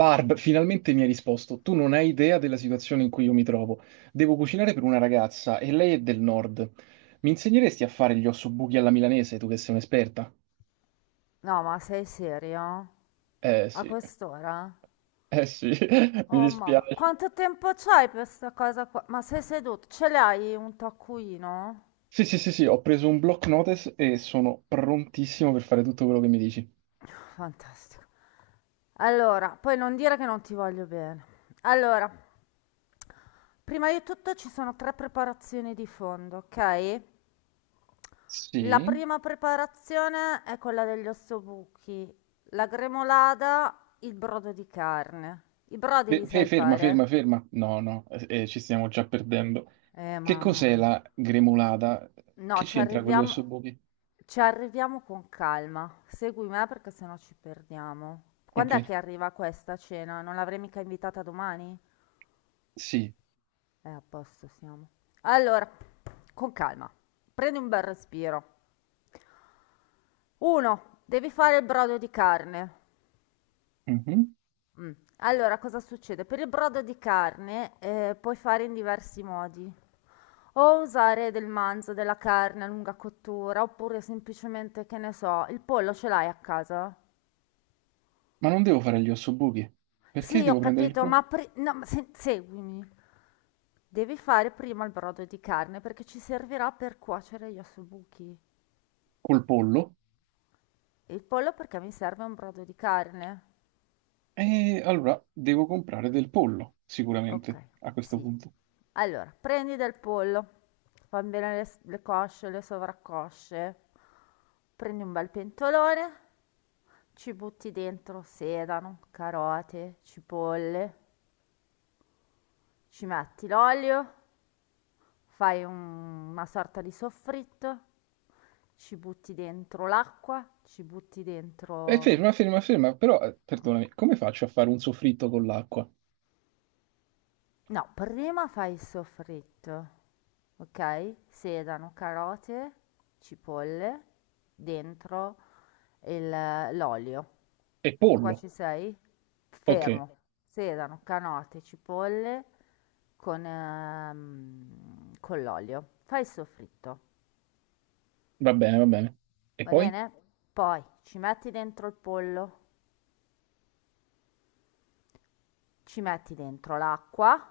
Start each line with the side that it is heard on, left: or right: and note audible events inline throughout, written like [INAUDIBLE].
right: Barb, finalmente mi hai risposto. Tu non hai idea della situazione in cui io mi trovo. Devo cucinare per una ragazza e lei è del nord. Mi insegneresti a fare gli ossobuchi alla milanese, tu che sei un'esperta?
left: No, ma sei serio?
right: Eh
left: A
right: sì,
left: quest'ora?
right: eh sì, [LAUGHS] mi
left: Oh mamma,
right: dispiace.
left: quanto tempo c'hai per sta cosa qua? Ma sei seduto? Ce l'hai un taccuino?
right: Sì, sì, sì, sì, ho preso un block notice e sono prontissimo per fare tutto quello che mi dici.
left: Fantastico. Allora, poi non dire che non ti voglio bene. Allora, prima di tutto ci sono tre preparazioni di fondo, ok? La
right: Sì?
left: prima preparazione è quella degli ossobuchi, la gremolada, il brodo di carne. I brodi li sai
right: Ferma, ferma,
left: fare?
right: ferma. No, no, ci stiamo già perdendo. Che
left: Mamma
right: cos'è
left: mia.
right: la gremolata?
left: No,
right: Che c'entra con gli ossobuchi?
left: ci arriviamo con calma. Segui me perché sennò ci perdiamo.
right: Ok,
left: Quando è che arriva questa cena? Non l'avrei mica invitata domani?
right: sì.
left: A posto siamo. Allora, con calma. Prendi un bel respiro. Uno, devi fare il brodo di carne.
right: Mhm.
left: Mm. Allora, cosa succede? Per il brodo di carne puoi fare in diversi modi. O usare del manzo, della carne a lunga cottura, oppure semplicemente, che ne so, il pollo ce l'hai a casa?
right: Ma non devo fare gli ossobuchi, perché
left: Sì,
right: devo
left: ho
right: prendere il
left: capito,
right: col,
left: ma no, ma seguimi. Devi fare prima il brodo di carne perché ci servirà per cuocere gli ossobuchi.
right: col pollo,
left: E il pollo perché mi serve un brodo di carne.
right: e allora devo comprare del pollo,
left: Ok,
right: sicuramente, a questo
left: sì.
right: punto.
left: Allora, prendi del pollo, fa bene le, le cosce, le sovraccosce. Prendi un bel pentolone, ci butti dentro sedano, carote, cipolle, ci metti l'olio. Fai un una sorta di soffritto, ci butti dentro l'acqua, ci butti
right: E
left: dentro,
right: ferma, ferma, ferma, però, perdonami, come faccio a fare un soffritto con l'acqua?
left: no, prima fai il soffritto, okay, sedano, carote, cipolle, dentro il l'olio.
right: E
left: Fin qua
right: pollo?
left: ci sei?
right: Ok,
left: Fermo. Sedano, carote, cipolle con con l'olio. Fai il soffritto.
right: va bene, va bene. E
left: Va
right: poi?
left: bene? Poi ci metti dentro il pollo, ci metti dentro l'acqua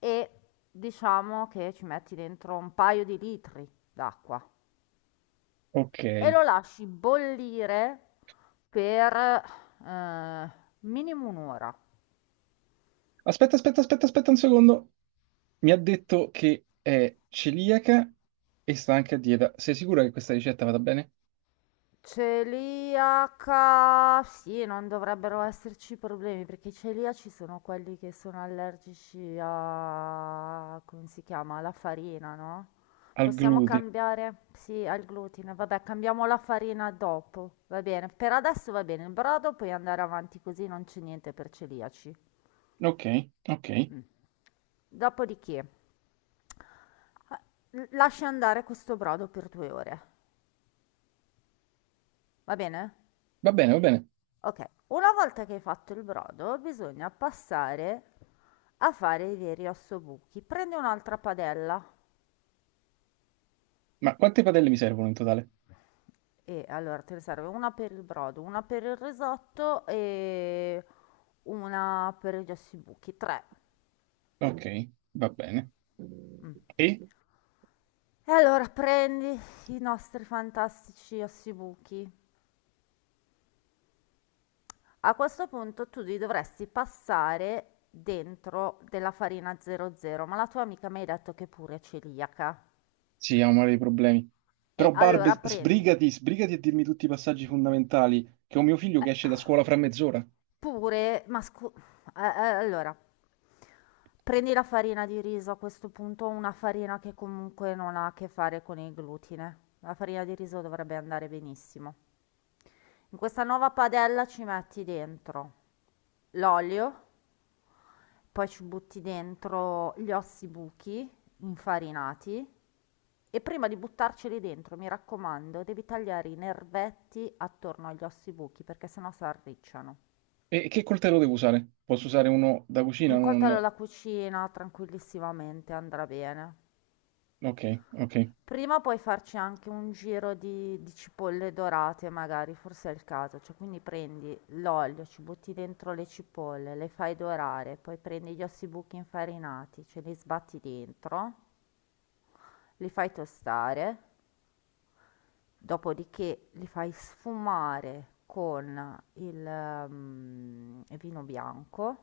left: e diciamo che ci metti dentro un paio di litri d'acqua
right: Ok.
left: e lo lasci bollire per eh, minimo un'ora.
right: Aspetta, aspetta, aspetta, aspetta un secondo. Mi ha detto che è celiaca e sta anche a dieta. Sei sicura che questa ricetta vada bene?
left: Celiaca, sì, non dovrebbero esserci problemi perché i celiaci sono quelli che sono allergici a, come si chiama, alla farina, no?
right: Al
left: Possiamo
right: glutine.
left: cambiare, sì, al glutine, vabbè, cambiamo la farina dopo, va bene. Per adesso va bene, il brodo puoi andare avanti così, non c'è niente per celiaci.
right: Ok, ok.
left: Mm. Dopodiché, lasci andare questo brodo per 2 ore, va bene?
right: Va bene, va bene.
left: Okay, una volta che hai fatto il brodo bisogna passare a fare i veri ossobuchi. Prendi un'altra padella
right: Ma quante padelle mi servono in totale?
left: e allora te ne serve una per il brodo, una per il risotto e una per gli ossibuchi, 3.
right: Ok, va bene.
left: Mm.
right: E?
left: E allora prendi i nostri fantastici ossibuchi. A questo punto tu li dovresti passare dentro della farina 00, ma la tua amica mi ha detto che è pure è celiaca.
right: Sì, ha un mare di problemi.
left: E
right: Però
left: allora
right: Barb,
left: prendi,
right: sbrigati, sbrigati a dirmi tutti i passaggi fondamentali, che ho mio figlio che esce
left: Eh,
right: da scuola fra mezz'ora.
left: pure, ma allora, prendi la farina di riso a questo punto, una farina che comunque non ha a che fare con il glutine. La farina di riso dovrebbe andare benissimo. In questa nuova padella ci metti dentro l'olio, poi ci butti dentro gli ossi buchi infarinati, e prima di buttarceli dentro, mi raccomando, devi tagliare i nervetti attorno agli ossi buchi perché sennò si arricciano.
right: E che coltello devo usare? Posso usare uno da cucina?
left: Un
right: Non...
left: coltello alla cucina tranquillissimamente andrà bene.
right: Ok, ok.
left: Prima puoi farci anche un giro di cipolle dorate, magari, forse è il caso. Cioè, quindi prendi l'olio, ci butti dentro le cipolle, le fai dorare, poi prendi gli ossibuchi infarinati, ce li sbatti dentro, li fai tostare, dopodiché li fai sfumare con il, vino bianco.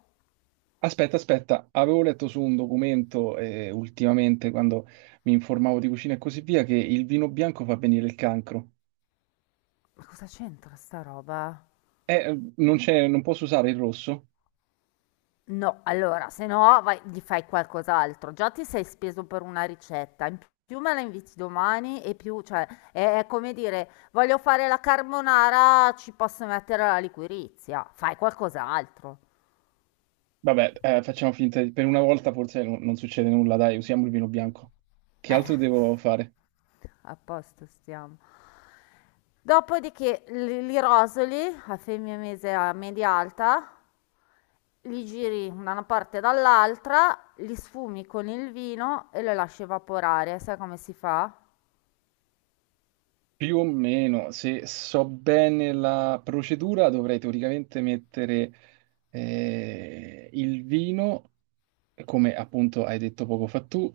right: Aspetta, aspetta, avevo letto su un documento ultimamente, quando mi informavo di cucina e così via, che il vino bianco fa venire il cancro.
left: Ma cosa c'entra sta roba?
right: Non c'è, non posso usare il rosso?
left: No, allora, se no vai gli fai qualcos'altro. Già ti sei speso per una ricetta, in più me la inviti domani e più, cioè, è come dire, voglio fare la carbonara, ci posso mettere la liquirizia. Fai qualcos'altro.
right: Vabbè, facciamo finta di... Per una volta forse non, non succede nulla, dai, usiamo il vino bianco. Che
left: Eh,
right: altro devo fare?
left: a posto stiamo. Dopodiché li rosoli a femmina mese a media alta, li giri da una parte e dall'altra, li sfumi con il vino e lo lasci evaporare. Sai come si fa?
right: Più o meno, se so bene la procedura, dovrei teoricamente mettere il vino, come appunto hai detto poco fa tu,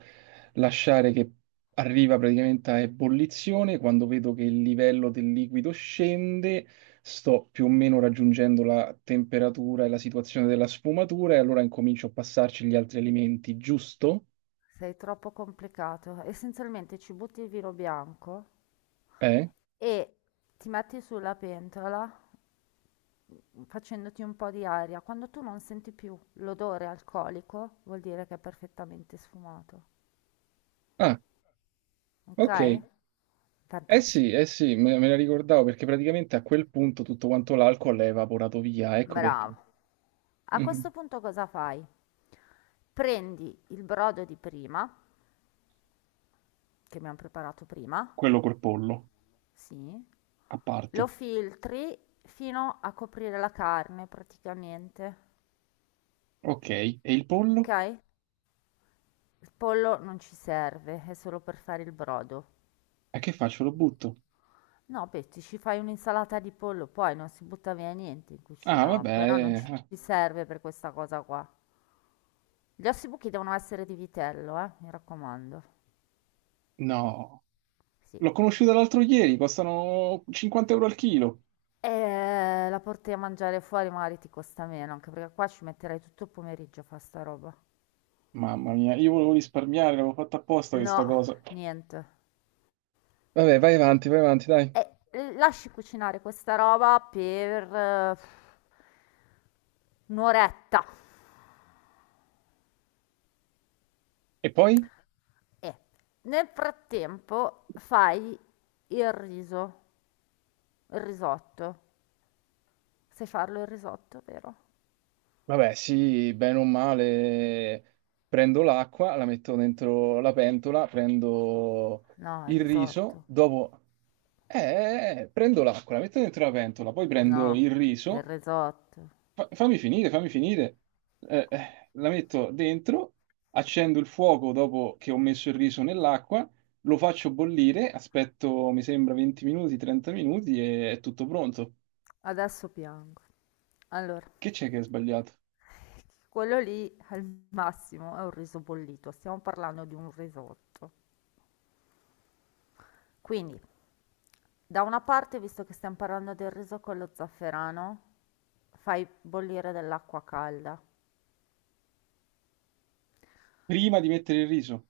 right: lasciare che arriva praticamente a ebollizione, quando vedo che il livello del liquido scende, sto più o meno raggiungendo la temperatura e la situazione della sfumatura e allora incomincio a passarci gli altri alimenti, giusto?
left: Sei troppo complicato. Essenzialmente ci butti il vino bianco
right: Eh?
left: e ti metti sulla pentola facendoti un po' di aria. Quando tu non senti più l'odore alcolico, vuol dire che è perfettamente sfumato.
right: Ah,
left: Ok?
right: ok.
left: Fantastico.
right: Sì, eh sì, me la ricordavo perché praticamente a quel punto tutto quanto l'alcol è evaporato via, ecco perché.
left: Bravo. A questo
right: Mhm.
left: punto cosa fai? Prendi il brodo di prima, che abbiamo preparato prima,
right: Quello col pollo,
left: sì,
right: a
left: lo
right: parte.
left: filtri fino a coprire la carne praticamente,
right: Ok, e il
left: ok?
right: pollo?
left: Il pollo non ci serve, è solo per fare il brodo.
right: E che faccio? Lo butto?
left: No, Betty, ci fai un'insalata di pollo, poi non si butta via niente in
right: Ah,
left: cucina,
right: vabbè,
left: però non ci ci serve per questa cosa qua. Gli ossibuchi devono essere di vitello, mi raccomando.
right: no,
left: Sì.
right: l'ho conosciuta l'altro ieri, costano 50 euro al chilo.
left: E la porti a mangiare fuori, magari ti costa meno, anche perché qua ci metterai tutto il pomeriggio a fare sta roba.
right: Mamma mia, io volevo risparmiare, l'avevo fatta apposta
left: No,
right: questa cosa.
left: niente.
right: Vabbè, vai avanti, dai.
left: E lasci cucinare questa roba per un'oretta.
right: E poi?
left: E nel frattempo fai il riso, il risotto. Sai farlo il risotto, vero?
right: Vabbè, sì, bene o male, prendo l'acqua, la metto dentro la pentola, prendo
left: No, il
right: il riso,
left: risotto.
right: dopo... prendo l'acqua, la metto dentro la pentola, poi prendo il
left: No, il
right: riso.
left: risotto.
right: Fammi finire, fammi finire. La metto dentro, accendo il fuoco dopo che ho messo il riso nell'acqua, lo faccio bollire, aspetto, mi sembra, 20 minuti, 30 minuti e è tutto pronto.
left: Adesso piango. Allora,
right: Che c'è che è sbagliato?
left: quello lì al massimo è un riso bollito. Stiamo parlando di un risotto. Quindi, da una parte, visto che stiamo parlando del riso con lo zafferano, fai bollire dell'acqua calda.
right: Prima di mettere il riso,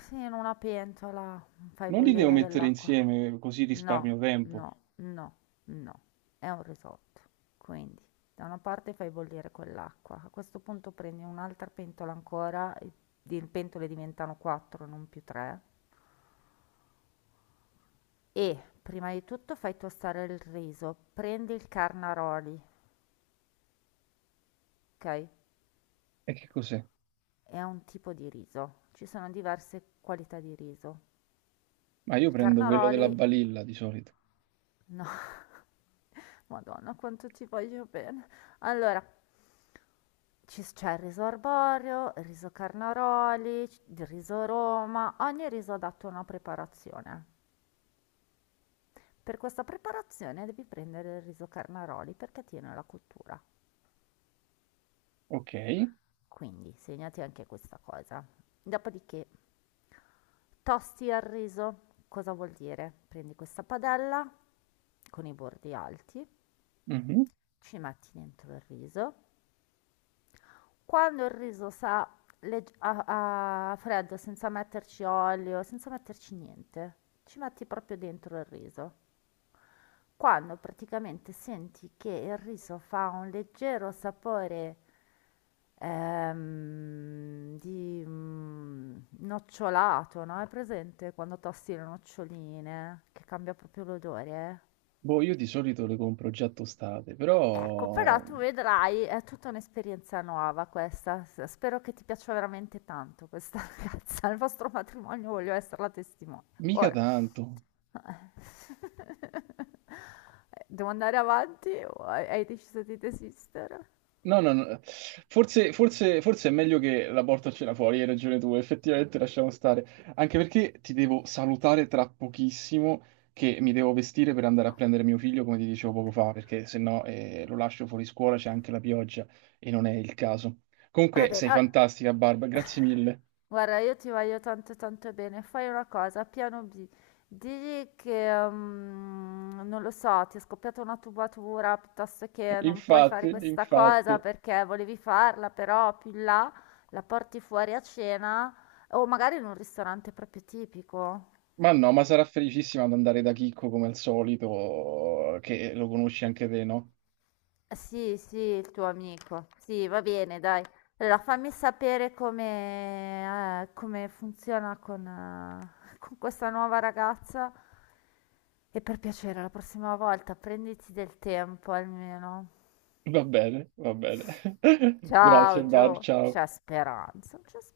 left: Sì, in una pentola fai
right: non li devo
left: bollire
right: mettere
left: dell'acqua.
right: insieme così
left: No,
right: risparmio tempo.
left: no, no, no, è un risotto. Quindi, da una parte fai bollire quell'acqua, a questo punto prendi un'altra pentola ancora, e le pentole diventano 4, non più 3, e prima di tutto fai tostare il riso, prendi il carnaroli, ok?
right: E che cos'è?
left: È un tipo di riso, ci sono diverse qualità di riso.
right: Ma io
left: Il
right: prendo quello della
left: carnaroli,
right: balilla di solito.
left: no, [LAUGHS] Madonna, quanto ci voglio bene. Allora, c'è il riso arborio, il riso carnaroli, il riso Roma, ogni riso ha dato una preparazione. Per questa preparazione devi prendere il riso carnaroli perché tiene la cottura.
right: Ok.
left: Quindi segnati anche questa cosa. Dopodiché tosti il riso. Cosa vuol dire? Prendi questa padella con i bordi alti,
right: Mhm.
left: ci metti dentro il riso. Quando il riso sa a freddo, senza metterci olio, senza metterci niente, ci metti proprio dentro il riso. Quando praticamente senti che il riso fa un leggero sapore di nocciolato, no? È presente quando tosti le noccioline, che cambia proprio l'odore?
right: Boh, io di solito le compro già tostate,
left: Ecco, però
right: però
left: tu vedrai, è tutta un'esperienza nuova questa. Spero che ti piaccia veramente tanto questa [LAUGHS] ragazza. Il vostro matrimonio voglio essere la testimone.
right: mica
left: Ora,
right: tanto.
left: [LAUGHS] devo andare avanti o hai deciso di desistere?
right: No, no, no. Forse, forse è meglio che la porto a cena fuori, hai ragione tu, effettivamente lasciamo stare. Anche perché ti devo salutare tra pochissimo, che mi devo vestire per andare a prendere mio figlio, come ti dicevo poco fa, perché se no lo lascio fuori scuola, c'è anche la pioggia e non è il caso.
left: Va
right: Comunque
left: bene,
right: sei
left: allora,
right: fantastica, Barba, grazie mille.
left: guarda, io ti voglio tanto tanto bene. Fai una cosa, piano B. Digli che, non lo so, ti è scoppiata una tubatura, piuttosto che non puoi
right: Infatti,
left: fare questa cosa
right: infatti.
left: perché volevi farla, però più in là la porti fuori a cena o magari in un ristorante proprio tipico.
right: Ma no, ma sarà felicissima ad andare da Chicco come al solito, che lo conosci anche te, no?
left: Sì, sì, il tuo amico. Sì, va bene, dai. Allora, fammi sapere come, come funziona con, [LAUGHS] con questa nuova ragazza. E per piacere, la prossima volta prenditi del tempo almeno.
right: Va bene, va bene. [LAUGHS] Grazie,
left: Ciao,
right: Bar,
left: Gio.
right: ciao.
left: C'è speranza, c'è speranza.